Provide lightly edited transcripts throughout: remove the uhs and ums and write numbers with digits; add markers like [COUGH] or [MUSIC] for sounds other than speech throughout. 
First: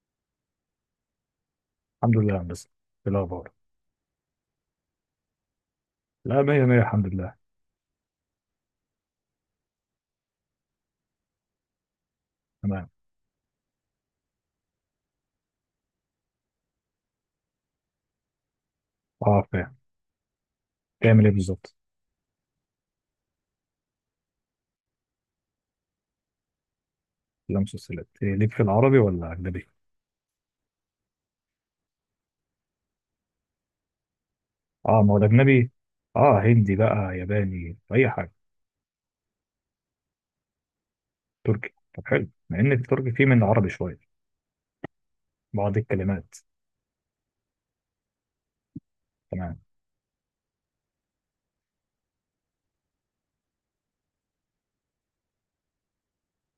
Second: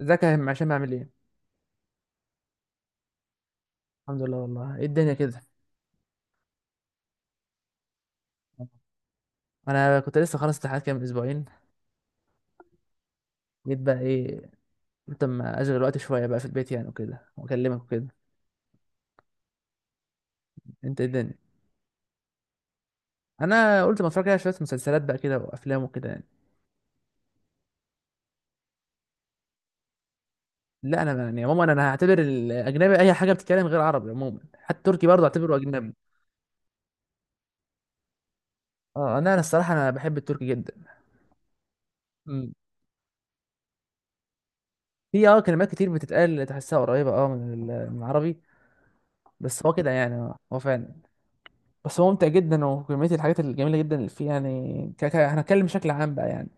ازيك يا هشام عشان اعمل ايه؟ الحمد لله يا هندسة. إيه الأخبار؟ الحمد لله والله. ايه الدنيا كده؟ لا، مية مية الحمد لله. انا كنت لسه خلاص امتحانات كام اسبوعين. تمام. جيت بقى ايه، قلت اما اشغل وقت شويه بقى في البيت يعني وكده واكلمك وكده. أه فاهم. انت ايه تعمل إيه الدنيا؟ بالظبط؟ انا قلت ما اتفرج على شويه مسلسلات بقى كده وافلام وكده يعني. لا مسلسلات إيه ليك، في العربي ولا أجنبي؟ لا انا يعني عموما انا هعتبر الاجنبي اي حاجه بتتكلم غير عربي عموما، حتى أه التركي ما هو برضه اعتبره الأجنبي. اجنبي. أه هندي بقى ياباني أي حاجة. اه انا الصراحه انا بحب التركي جدا. تركي، طب حلو، مم. مع إن التركي فيه من العربي شوية. في اه كلمات بعض كتير الكلمات. بتتقال تحسها قريبه اه من العربي. تمام. بس هو كده يعني هو فعلا. بس هو ممتع جدا وكمية الحاجات الجميلة جدا اللي فيه يعني هنتكلم بشكل عام بقى يعني.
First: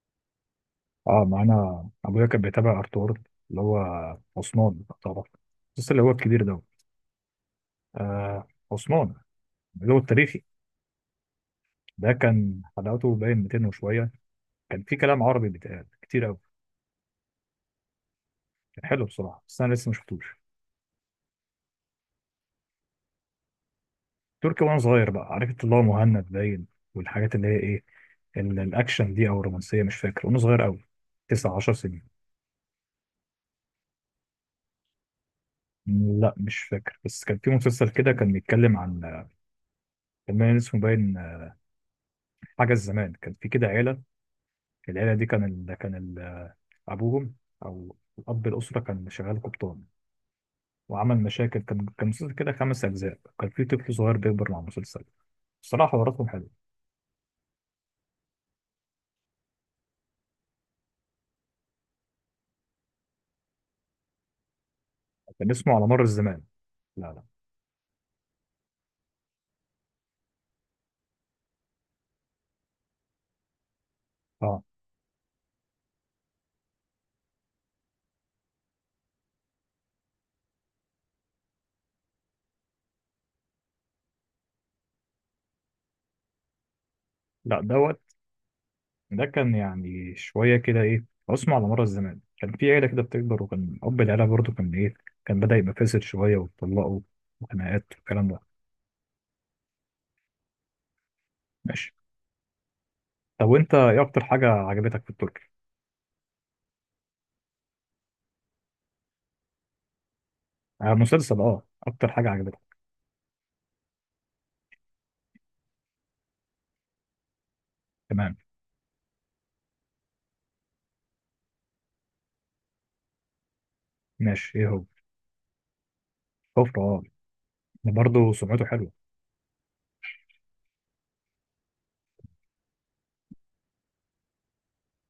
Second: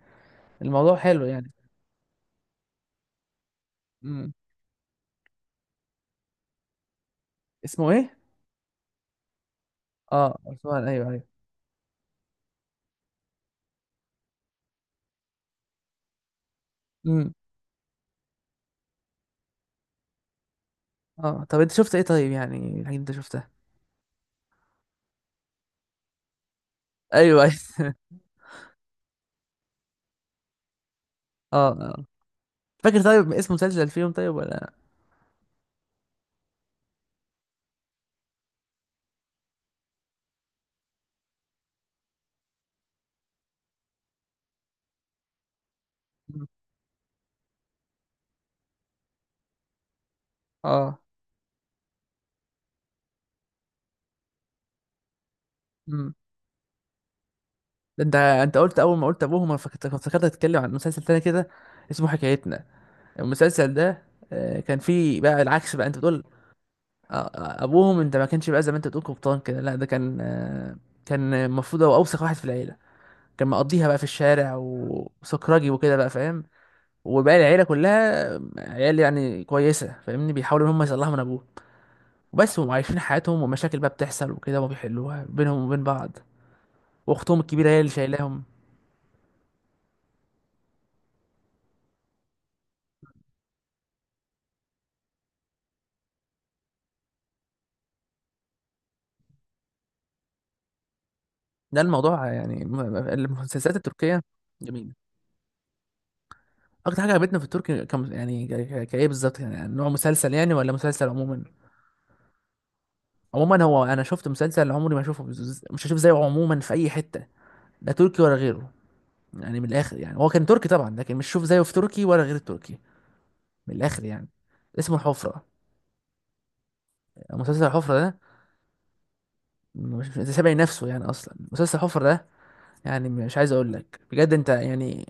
الموضوع أه حلو ما يعني. أنا أبويا كان بيتابع أرطغرل اللي هو امم، عثمان لو تعرف، المسلسل اللي هو الكبير ده. اسمه ايه؟ آه عثمان اللي هو اه التاريخي. عثمان، ايوه ايوه. ده كان حلقاته باين 200 وشوية. كان في كلام عربي بيتقال كتير أوي. امم. كان حلو بصراحة، بس أنا لسه ما شفتوش. اه طب انت شفت ايه طيب، يعني الحاجات اللي انت شفتها؟ تركي وانا صغير بقى عرفت اللي هو مهند باين، والحاجات ايوه اللي ايوه. هي ايه، الاكشن دي او الرومانسيه، مش فاكر وانا صغير قوي. [LAUGHS] تسع اه عشر اه. سنين فاكر طيب اسم مسلسل فيهم طيب ولا؟ لا مش فاكر، بس كان في مسلسل كده كان بيتكلم عن، كان باين اسمه باين حاجه الزمان. كان في كده عيله، العيله دي كان ال... كان ال... مم. آه، ابوهم او الاب، الاسره كان شغال قبطان اه. وعمل مشاكل. كان مسلسل كده خمس اجزاء، كان في طفل صغير بيكبر مع المسلسل. الصراحه امم. حواراتهم حلوه. ده انت قلت اول ما قلت ابوهم، انا فكرت كنت فكرت هتتكلم عن مسلسل تاني كده اسمه حكايتنا. المسلسل ده كان فيه بقى كان اسمه العكس بقى على انت مر بتقول. الزمان. لا لا. ابوهم انت ما كانش بقى زي ما انت بتقول قبطان كده، لا ده كان كان المفروض هو اوسخ واحد في العيله. كان مقضيها بقى في الشارع اه. وسكراجي وكده بقى فاهم. وباقي العيله كلها عيال يعني كويسه فاهمني، بيحاولوا ان هم يصلحوا من ابوه. وبس هم عايشين حياتهم ومشاكل بقى بتحصل وكده، وما بيحلوها بينهم وبين بعض. واختهم لا الكبيره هي اللي ده شايلاهم. ده كان يعني شوية كده إيه عصمة على مر الزمان. كان في عيلة كده بتكبر، وكان أب العيلة برضه كان إيه، كان بدأ يبقى فاسد شوية، واتطلقوا وخناقات والكلام ده. ده ماشي. الموضوع يعني طب وأنت المسلسلات إيه التركيه. أكتر حاجة جميله. عجبتك في التركي؟ اكتر حاجه عجبتنا في التركي كم يعني كايه بالظبط؟ يعني نوع مسلسل يعني ولا آه مسلسل مسلسل. عموما؟ أه أكتر حاجة عجبتك. عموما هو انا شفت مسلسل عمري ما اشوفه مش هشوف زيه عموما في اي حته، لا تركي ولا تمام. غيره. يعني من الاخر يعني هو كان تركي طبعا، لكن مش شوف زيه في تركي ولا غير التركي. من الاخر يعني. ماشي، إيه هو؟ اسمه الحفره. كفر أه. مسلسل ده الحفره ده برضه سمعته حلوة. مش سابع نفسه يعني اصلا مسلسل الحفره ده. يعني مش عايز اقول لك بجد انت يعني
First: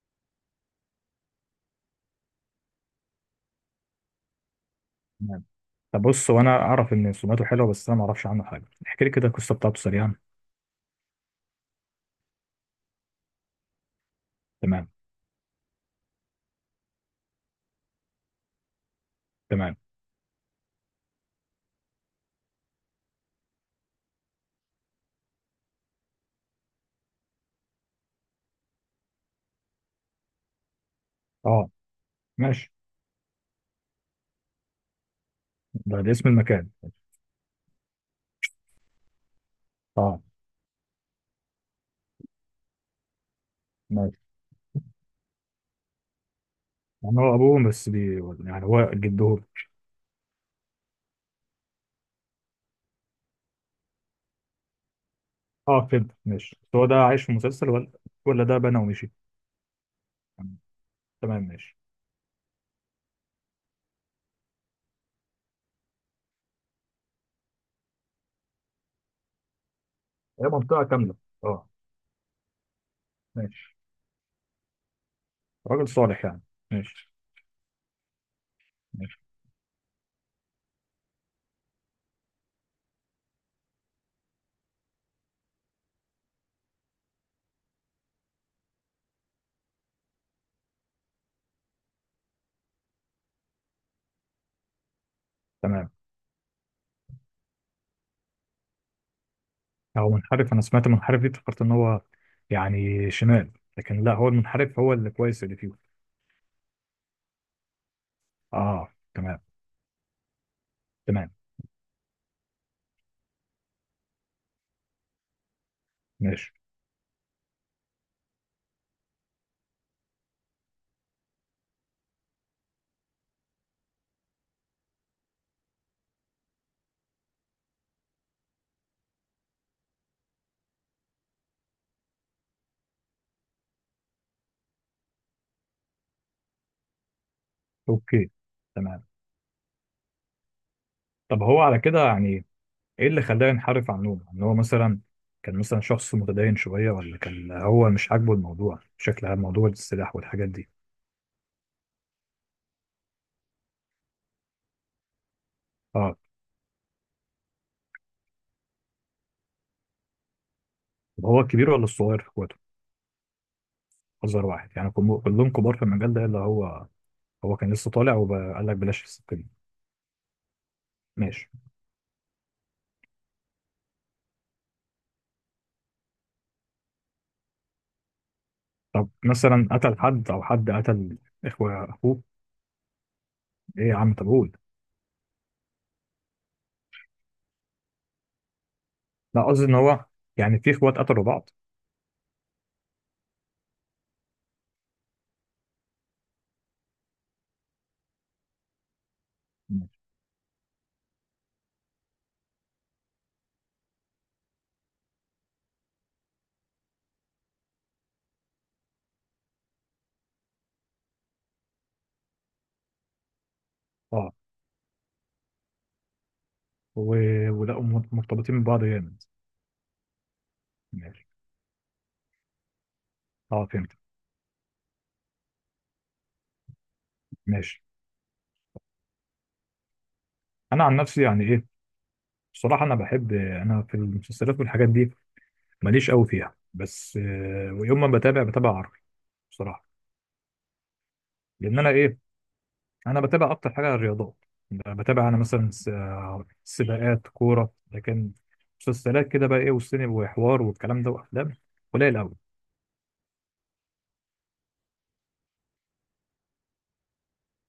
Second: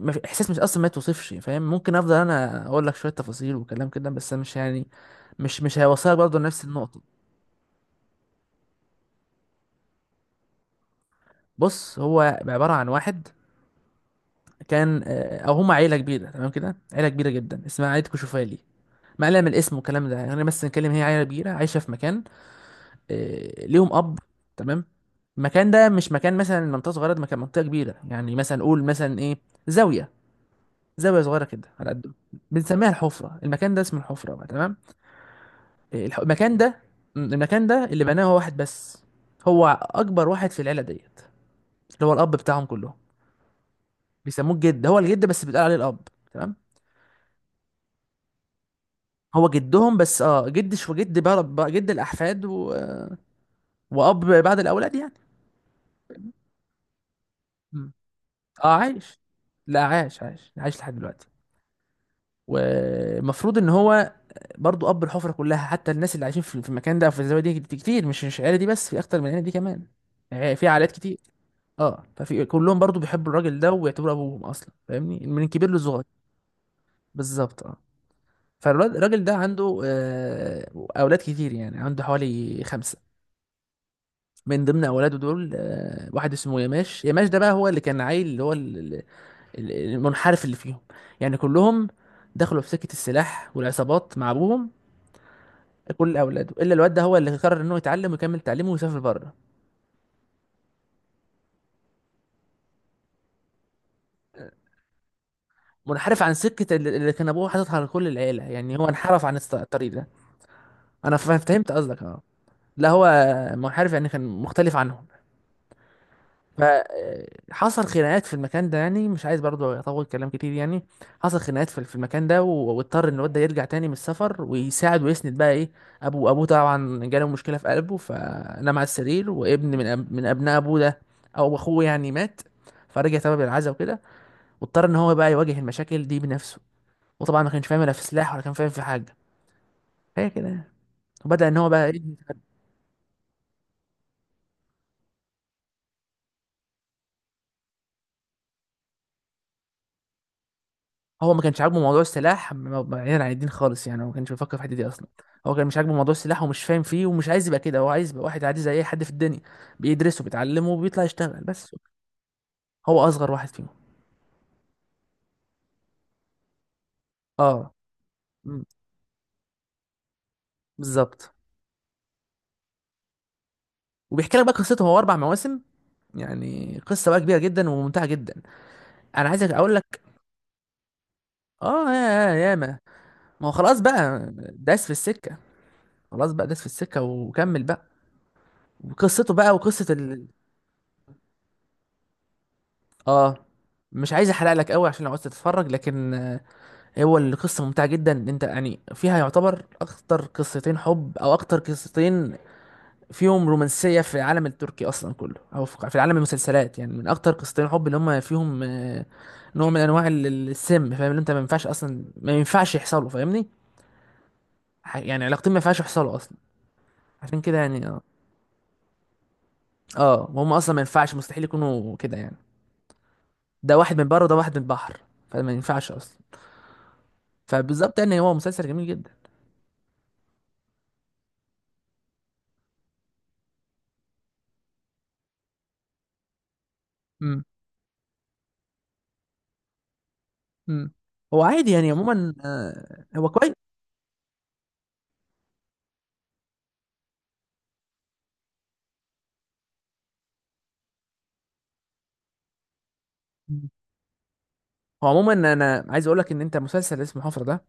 ما في- احساس مش اصلا ما توصفش فاهم، ممكن افضل انا اقول لك شويه تفاصيل وكلام كده بس أنا مش يعني تمام. مش طب هيوصلك بص برضه هو، أنا لنفس أعرف النقطه. إن سمعته حلوة، بس أنا معرفش عنه حاجة، احكي لي كده القصة بتاعته سريعا. بص هو عباره عن واحد تمام. كان او هم عيله كبيره تمام كده، عيله كبيره جدا اسمها عيله كشوفالي. ما قلنا من الاسم تمام. والكلام ده يعني، بس نتكلم هي عيله كبيره عايشه في مكان. ليهم اب. تمام. المكان ده مش مكان مثلا منطقه صغيره، ده مكان منطقه كبيره يعني، مثلا قول مثلا ايه، زاويه، زاويه صغيره كده أه. على قد ماشي. بنسميها الحفره. المكان ده اسمه الحفره بقى تمام. ده, ده اسم المكان المكان. ده المكان ده اللي بناه هو واحد بس، هو أه. اكبر واحد في العيله ديت، اللي هو الاب بتاعهم كلهم. ماشي. بيسموه الجد، هو الجد بس بيتقال عليه الاب. تمام. يعني هو أبوهم بس بي، يعني هو جدهم. هو جدهم بس اه جد شو جد بقى بقى جد الاحفاد واب بعد الاولاد يعني. اه فهمت ماشي، بس هو ده عايش في مسلسل، م. ولا ولا ده اه بنى ومشي؟ عايش. لا عايش عايش عايش لحد دلوقتي. تمام ماشي. والمفروض ان هو برضو اب الحفره كلها، حتى الناس اللي عايشين في المكان ده او في الزاويه دي كتير، مش مش العيله دي بس، في اكتر من العيله دي كمان. هي يعني في منطقة عائلات كاملة. كتير. اه. اه ففي كلهم برضو بيحبوا الراجل ده ماشي. ويعتبروا ابوهم اصلا فاهمني، من الكبير راجل للصغير. صالح يعني. ماشي. بالظبط اه. ماشي. فالراجل ده عنده اولاد كتير يعني، عنده حوالي خمسه. من ضمن اولاده دول واحد اسمه يماش، يماش ده بقى هو اللي كان عيل اللي هو المنحرف اللي فيهم. يعني كلهم دخلوا في سكة السلاح والعصابات مع ابوهم. تمام. كل اولاده الا الواد ده، هو اللي قرر انه يتعلم ويكمل تعليمه ويسافر بره. هو منحرف، انا سمعت منحرف دي افتكرت ان هو، يعني شمال، لكن لا هو المنحرف هو اللي كويس اللي فيه. منحرف عن سكة اللي كان ابوه حاططها لكل العيلة، يعني هو اه. انحرف عن تمام. الطريق ده. انا تمام. فهمت قصدك اه. لا هو منحرف يعني كان مختلف عنهم. ماشي. فحصل خناقات في المكان ده، يعني مش عايز برضه اطول كلام كتير يعني. حصل خناقات في المكان ده واضطر ان الواد ده يرجع تاني من السفر ويساعد ويسند بقى ايه ابوه. ابوه طبعا جاله مشكله في قلبه فنام على السرير، وابن من ابناء ابوه ده او اخوه يعني مات. فرجع تبع بالعزا وكده، واضطر ان هو بقى يواجه المشاكل دي بنفسه. وطبعا ما كانش فاهم لا في اوكي. سلاح ولا كان فاهم في تمام. حاجه. هي كده يعني. طب وبدا ان هو هو على بقى ايه. كده يعني، ايه اللي خلاه ينحرف عن نومه، ان هو مثلا كان مثلا شخص متدين شوية، ولا كان هو مش عاجبه الموضوع بشكل عام، موضوع السلاح والحاجات دي؟ هو ما كانش عاجبه موضوع السلاح بعيدا عن الدين خالص يعني، هو ما كانش بيفكر في الحته دي اصلا. هو كان مش عاجبه موضوع اه. السلاح ومش فاهم فيه ومش عايز يبقى كده، هو عايز يبقى واحد عادي زي اي حد في الدنيا، بيدرسه بيتعلمه وبيطلع طب هو يشتغل الكبير بس. ولا الصغير في اخواته؟ هو اصغر واحد فيهم. اصغر واحد، يعني كلهم كبار في المجال ده اللي هو، هو كان اه. لسه طالع مم، وقال لك بلاش السكه دي. بالظبط. ماشي. وبيحكي لك بقى قصته، هو اربع مواسم، يعني قصه بقى كبيره جدا وممتعه جدا. طب انا عايزك مثلا اقول قتل لك حد او حد قتل اخوه؟ اه اخوه؟ يا يا ياما، ما هو خلاص ايه يا عم بقى طب قول. داس في السكه، خلاص بقى داس في السكه وكمل بقى. وقصته لا بقى قصدي ان وقصه هو، يعني في اخوات قتلوا بعض؟ اه مش عايز احرق لك قوي عشان لو عايز تتفرج، لكن هو القصة ممتعة جدا، إن انت يعني فيها يعتبر ماشي. اكتر قصتين حب، او اكتر قصتين فيهم رومانسية في العالم التركي اصلا كله، او في عالم المسلسلات يعني. من اكتر قصتين حب اللي هم فيهم نوع من انواع السم فاهم، اللي انت ما ينفعش اصلا ما ينفعش يحصلوا فاهمني. اه. يعني علاقتين ما ينفعش يحصلوا اصلا. و... عشان كده ولقوا يعني اه. م- مرتبطين ببعض جامد. اه وهم اصلا ما ينفعش ماشي. مستحيل يكونوا كده يعني. اه ده واحد فهمت. من بره وده واحد من البحر، فما ينفعش اصلا. ماشي. فبالظبط يعني هو مسلسل جميل جدا. انا عن نفسي يعني ايه، بصراحه انا بحب، انا في المسلسلات والحاجات دي ماليش قوي فيها، بس ويوم ما بتابع بتابع عربي بصراحه. مم. هو عادي لان يعني انا ايه، عموما، انا هو بتابع كويس. اكتر حاجه الرياضات. يعني بتابع انا مثلا سباقات كوره، لكن مسلسلات كده بقى ايه والسينما وحوار والكلام ده وافلام، قليل قوي. مم. هو عموما انا عايز اقول لك ان انت مسلسل اسمه حفرة ده،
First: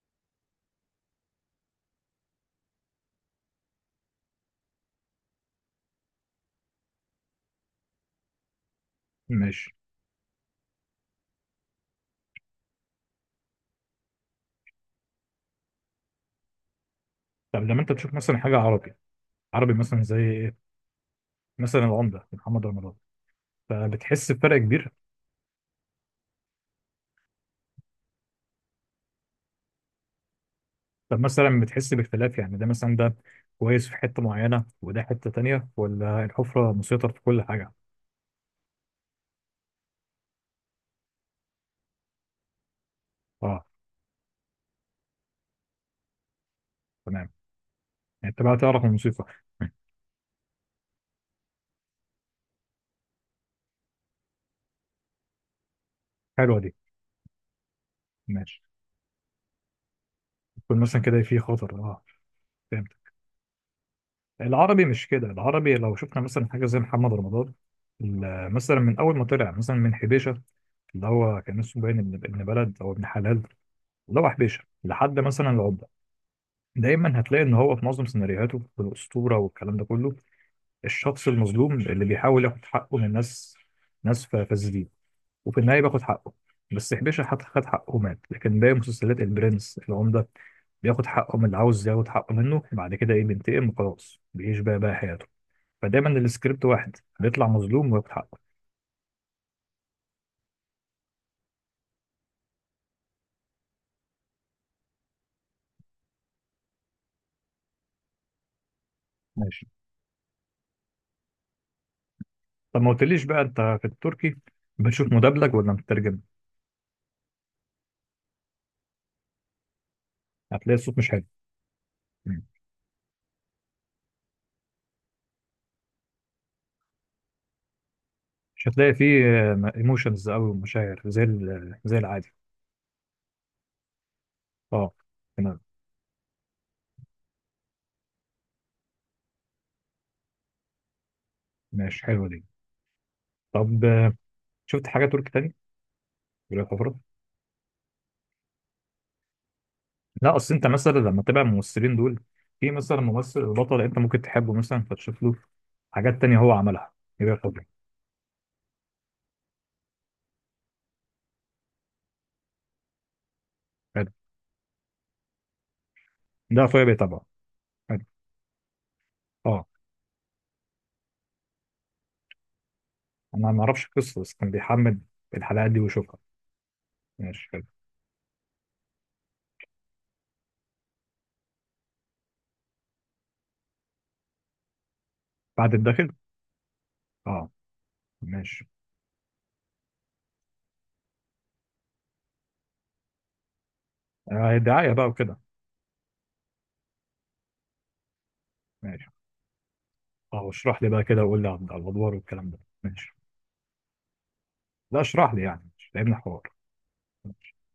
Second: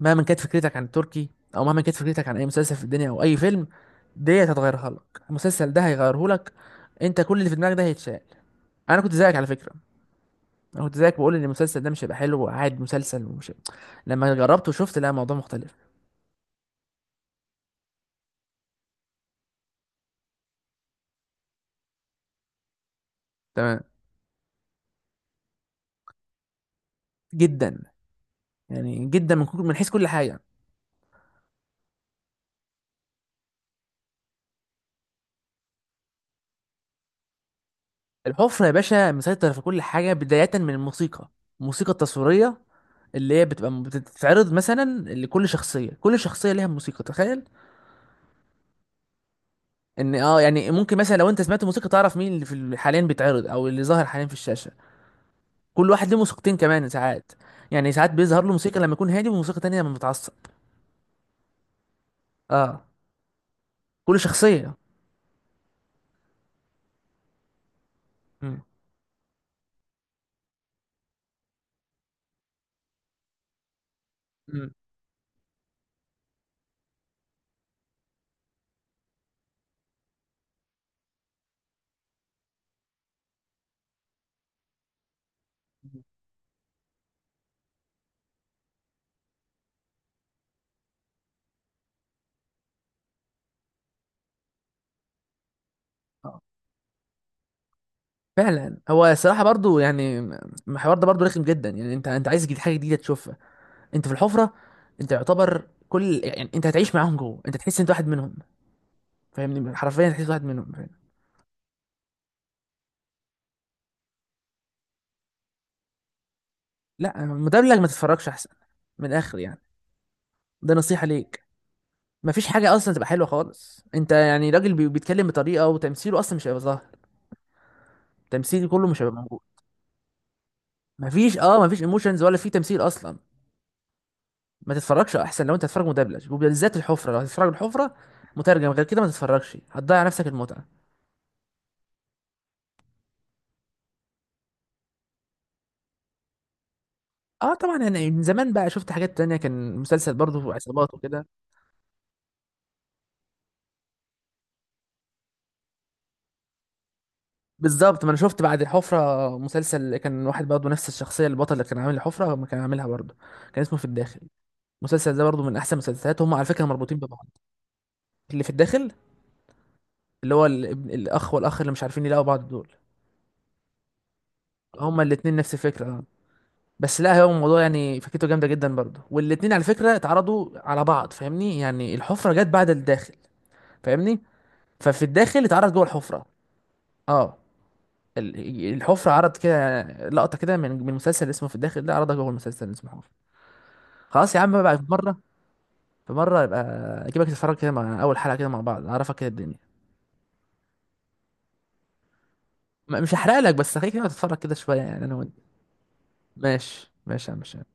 مهما كانت فكرتك عن التركي، او مهما كانت فكرتك عن اي مسلسل في الدنيا او اي فيلم، دي هتتغيرها لك، المسلسل ده هيغيره لك. انت كل اللي في دماغك ده هيتشال. انا كنت زيك على ماشي. فكرة. انا كنت زيك بقول ان المسلسل ده مش هيبقى حلو وقاعد مسلسل ومش. لما جربته وشفت لا الموضوع مختلف. طب لما انت تشوف مثلا حاجه عربي، عربي مثلا زي ايه، مثلا العمده محمد رمضان، تمام فبتحس بفرق كبير. جدا، يعني جدا من من حيث كل حاجة. طب مثلا بتحس باختلاف، يعني ده مثلا ده كويس في حته معينه وده حته تانية، ولا الحفره مسيطر في كل حاجه؟ الحفرة يا باشا مسيطر في كل حاجة، بداية من الموسيقى. الموسيقى التصويرية اللي هي اه. بتبقى بتتعرض مثلا لكل شخصيه، كل شخصيه ليها موسيقى تمام. تخيل. يعني انت بقى تعرف الموسيقى. ان اه يعني ممكن مثلا لو انت سمعت موسيقى تعرف مين اللي في حاليا بيتعرض او اللي ظاهر حاليا في الشاشه. كل واحد له موسيقتين حلوه دي. كمان ساعات، يعني ساعات بيظهر له ماشي. موسيقى لما يكون هادي وموسيقى تانية لما بيتعصب. يكون مثلا كده في خطر اه. اه فهمت. كل شخصيه. العربي مش كده. العربي لو شفنا مثلا حاجة زي محمد رمضان، مم. مثلا من أول ما طلع مثلا من حبيشة، اللي هو كان اسمه باين ابن بلد أو ابن حلال، اللي هو حبيشة مم. لحد مثلا العبدة، دايما هتلاقي إن هو في معظم سيناريوهاته في الأسطورة والكلام ده كله، الشخص المظلوم اللي بيحاول ياخد حقه من ناس، فاسدين، وفي النهاية بياخد حقه. بس حبيشة خد حقه ومات. لكن باقي مسلسلات البرنس العمدة، بياخد حقه من اللي عاوز ياخد حقه منه، بعد كده إيه بينتقم وخلاص بيعيش بقى حياته. فدايما آه. السكريبت واحد، بيطلع مظلوم وياخد حقه. فعلا هو صراحة برضو يعني الحوار ده برضو رخم جدا، يعني انت عايز جديد حاجة جديدة تشوفها. انت في الحفرة، انت يعتبر كل يعني انت هتعيش معاهم جوه، انت تحس انت واحد منهم، ماشي. فاهمني حرفيا تحس واحد منهم. طب ما قلتليش بقى، انت في التركي بتشوف مدبلج ولا مترجم؟ لا مدبلج ما تتفرجش احسن، من الاخر يعني، ده هتلاقي الصوت نصيحة مش حلو. ليك. مم. مفيش حاجة اصلا تبقى حلوة خالص، انت يعني راجل بيتكلم بطريقة وتمثيله اصلا مش هيبقى ظاهر. التمثيل مش كله هتلاقي مش هيبقى فيه موجود. ايموشنز او مشاعر زي مفيش اه مفيش زي ايموشنز العادي. ولا في تمثيل اصلا. ما اه. تتفرجش احسن لو تمام. انت هتتفرج مدبلج، وبالذات الحفرة لو هتتفرج الحفرة مترجم، غير كده ما تتفرجش هتضيع نفسك المتعة. ماشي، حلوه دي. طب شفت حاجه تركي تاني غير الحفرات؟ اه طبعا انا من زمان بقى شفت حاجات تانية، كان مسلسل لا برضه اصل انت مثلا عصابات لما وكده. تتابع الممثلين دول، في مثلا ممثل البطل انت ممكن تحبه، مثلا فتشوف له حاجات تانية هو عملها غير الحفرة. بالظبط، ما انا شفت بعد الحفرة مسلسل كان واحد برضه نفس الشخصية البطل اللي كان عامل الحفرة ما كان عاملها برضه. كان اسمه في حلو. الداخل. المسلسل ده برضو من احسن المسلسلات، هم على فكره ده اخويا مربوطين بيتابعه. ببعض. حلو. اللي في الداخل اه. اللي هو الابن الاخ والاخ اللي مش عارفين يلاقوا بعض دول. انا ما اعرفش القصه، بس كان بيحمل هما الاتنين نفس الحلقات دي الفكره اه. ويشوفها. بس لا هو ماشي الموضوع حلو. يعني فكرته جامده جدا برضو، والاتنين على فكره اتعرضوا على بعض فاهمني، يعني الحفره جت بعد الداخل فاهمني. ففي الداخل اتعرض بعد جوه الداخل. الحفره. اه. اه. ماشي. ال- الحفره عرض كده لقطه كده من مسلسل اسمه في الداخل ده، عرضها جوه المسلسل اللي اسمه حفره. خلاص يا آه عم بقى، في دعاية بقى مره، وكده. في مره يبقى اجيبك تتفرج كده مع اول حلقه كده مع بعض ماشي. اعرفك كده الدنيا. اه اشرح لي بقى كده، وقول لي على الادوار والكلام ده. مش ماشي. هحرق لك بس خليك كده تتفرج كده شويه لا يعني انا اشرح وانت. لي، يعني مش لعبنا حوار. ماشي ماشي يا عم هشام.